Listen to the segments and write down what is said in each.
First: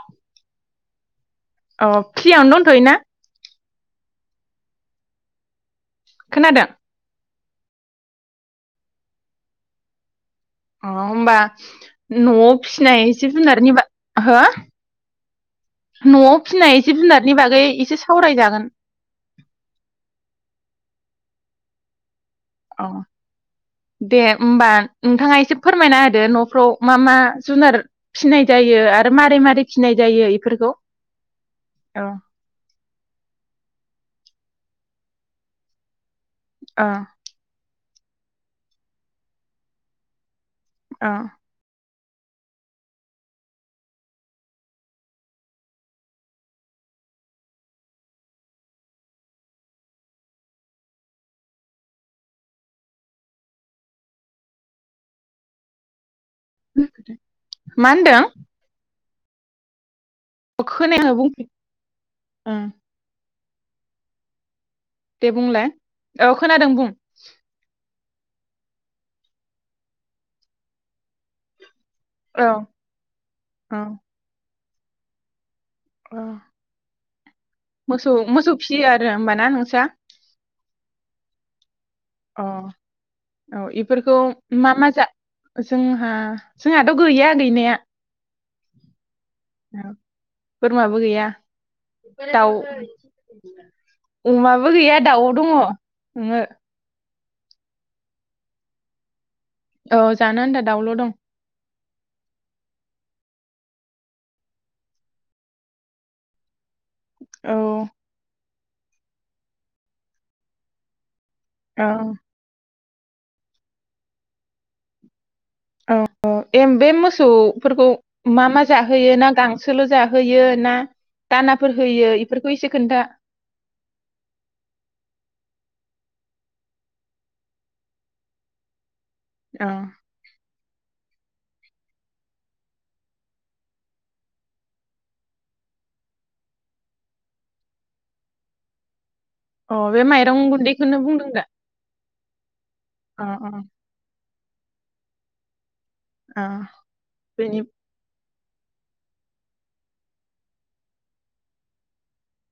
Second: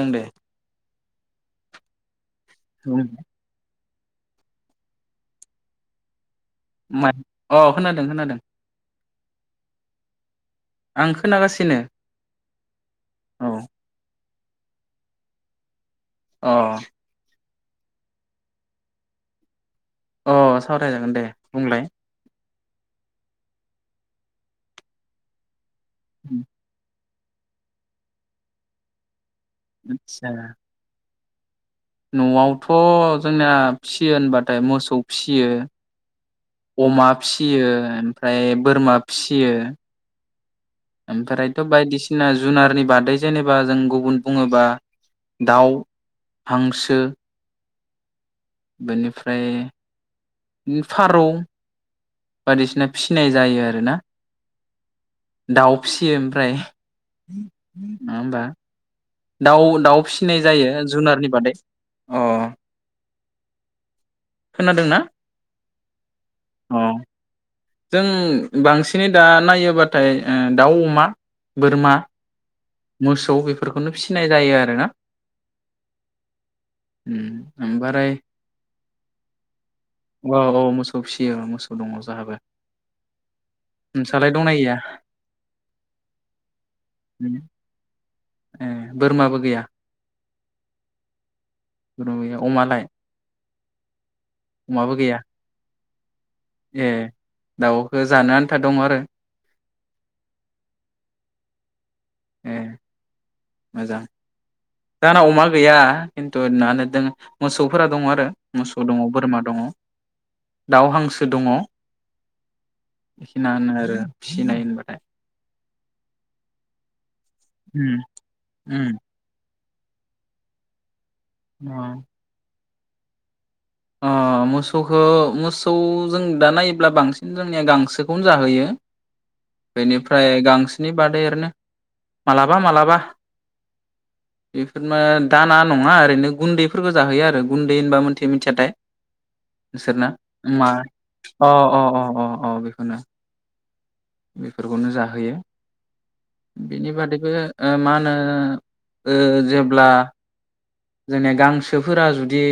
ओं दे। अ फ्रियावनो दंथयोना खोनादों मा अ खोनादों खोनादों। अ आं होमबा खोनागासिनो न'आव फिनाय एसे औ जुनारनिबा- हो न'आव अ फिनाय एसे जुनारनि बागै एसे सावरायजागोन अ सावरायजागोन दे बुंलाय। दे होमबा नोंथाङा एसे फोरमायना होदो न'फ्राव मा मा? जुनार फिनाय जायो आरो मारै मारै फिनाय आतसा जायो बेफोरखौ न'आवथ' जोंना फिसियो होनबाथाय मोसौ फिसियो औ अमा फियो ओमफ्राय बोरमा फियो औ ओमफ्रायथ' बायदिसिना बायदिसिना जुनारनि बादै जेनेबा जों गुबुन बुङोबा दाउ हांसो बेनिफ्राय फारौ बायदिसिना फिसिनाय जायो आरोना दाउ फिसियो ओमफ्राय मा नङा होनदों होमबा? दाउ दाउ फि नाय जायो खोनायाखै जुनारनि बुंफिन बादै अ ओं खोनादोंना दे बुंलाय औ खोनादों बुं जों बांसिनै दा नायोब्लाथाय ओ दाउ, अमा, बोरमा औ मोसौ औ बेफोरखौनो फिसिनाय जायो आरो । [unintelligible] अ उम ओमफ्राय मोसौ मोसौ फिसियो आरो होमबाना नोंस्रा? मोसौ सौ फियो औ मोसौ दङ जोंहाबो अ औ इफोरखौ नोंसालाय दंना गैया मा मा जा जोंहा जोंहाथ' गैया गैनाया ए बोरमाबो गैया औ बोरमाबो गैया बोरमा गैया दाउ अमालाय अमाबो गैया दाउ दङ ओंहो ए दाउखौ जानो आन्था दङ आरो औ जानो आनथा दाउल' दं ए मोजां जाहाना अमा गैया खिन्थु ना दों । जों औ मोसौफोरा दङ आरो । मोसौ दङ बोरमा दङ दाउ हांसो दङ औ बेखिनानो आरो फिसिनाय होनबाथाय । औ औ एम बे मोसौफोरखौ मा मा जाहोयो ना गांस सोल' जाहोयो ना? दानाफोर होयो इफोरखौ एसे खोनथा अ मोसौखौ मोसौ जों दा नायोब्ला बांसिन जोंनिया गांसोखौनो जाहोयो अ बेनिफ्राय गांस बिनि बादै ओरैनो मालाबा मालाबा बेफोरनो दा ना नङा ओरैनो गुन्दैफोरखौ जाहैयो आरो गुन्दै होनबा मोन [unintelligible] अ बे माइरं मा गुन्दैखौनो बुंदों अ दा अ अ अ अ बे अ अ बेफोरखौनो जाहोयो अ बेनि बादैबो बेनि ओ मा होनो ओ जेब्ला जोंनि गांसोफोरा जुदि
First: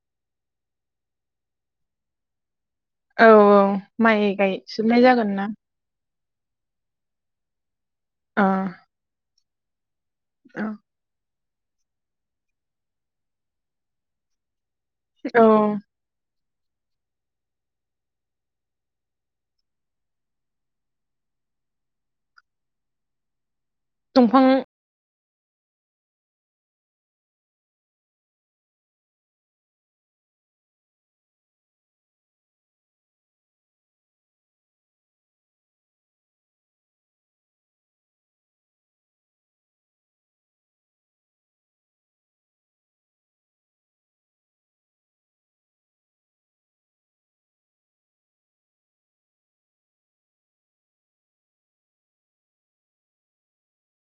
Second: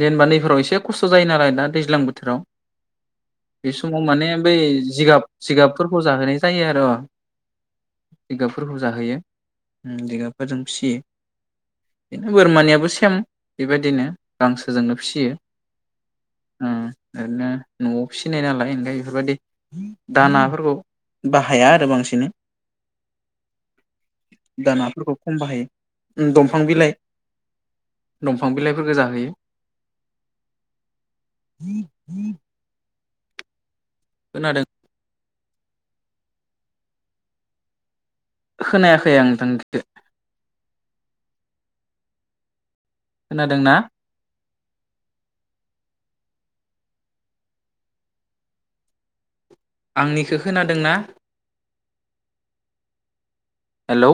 जेनेबा नैफोराव एसे खस्थ' जायो नालाय दा दैज्लां बोथोराव औ बे समाव माने माइ बै गायजोबनाय जिगाब जागोन ना जिगाबफोरखौ जाहोनाय जायो आरो अ' अ जिगाबफोरखौ जाहोयो जिगाबफोरजों औ फिसियो बिनो बोरमानियाबो सेम बेबायदिनो गांसो गोसोजोंनो फिसियो औ ओरैनो न'आव फिसिनाय नालाय ओंखाय बेफोरबायदि दानाफोरखौ बाहाया आरो बांसिनै दंफां दानाफोरखौ खम बाहायो दंफां बिलाइ दंफां बिलाइफोरखौ जाहोयो [inaudible] खोनादों खोनायाखै आं नोंथांनिखौ खोनादोंना? आंनिखौ खोनादोंना हेलौ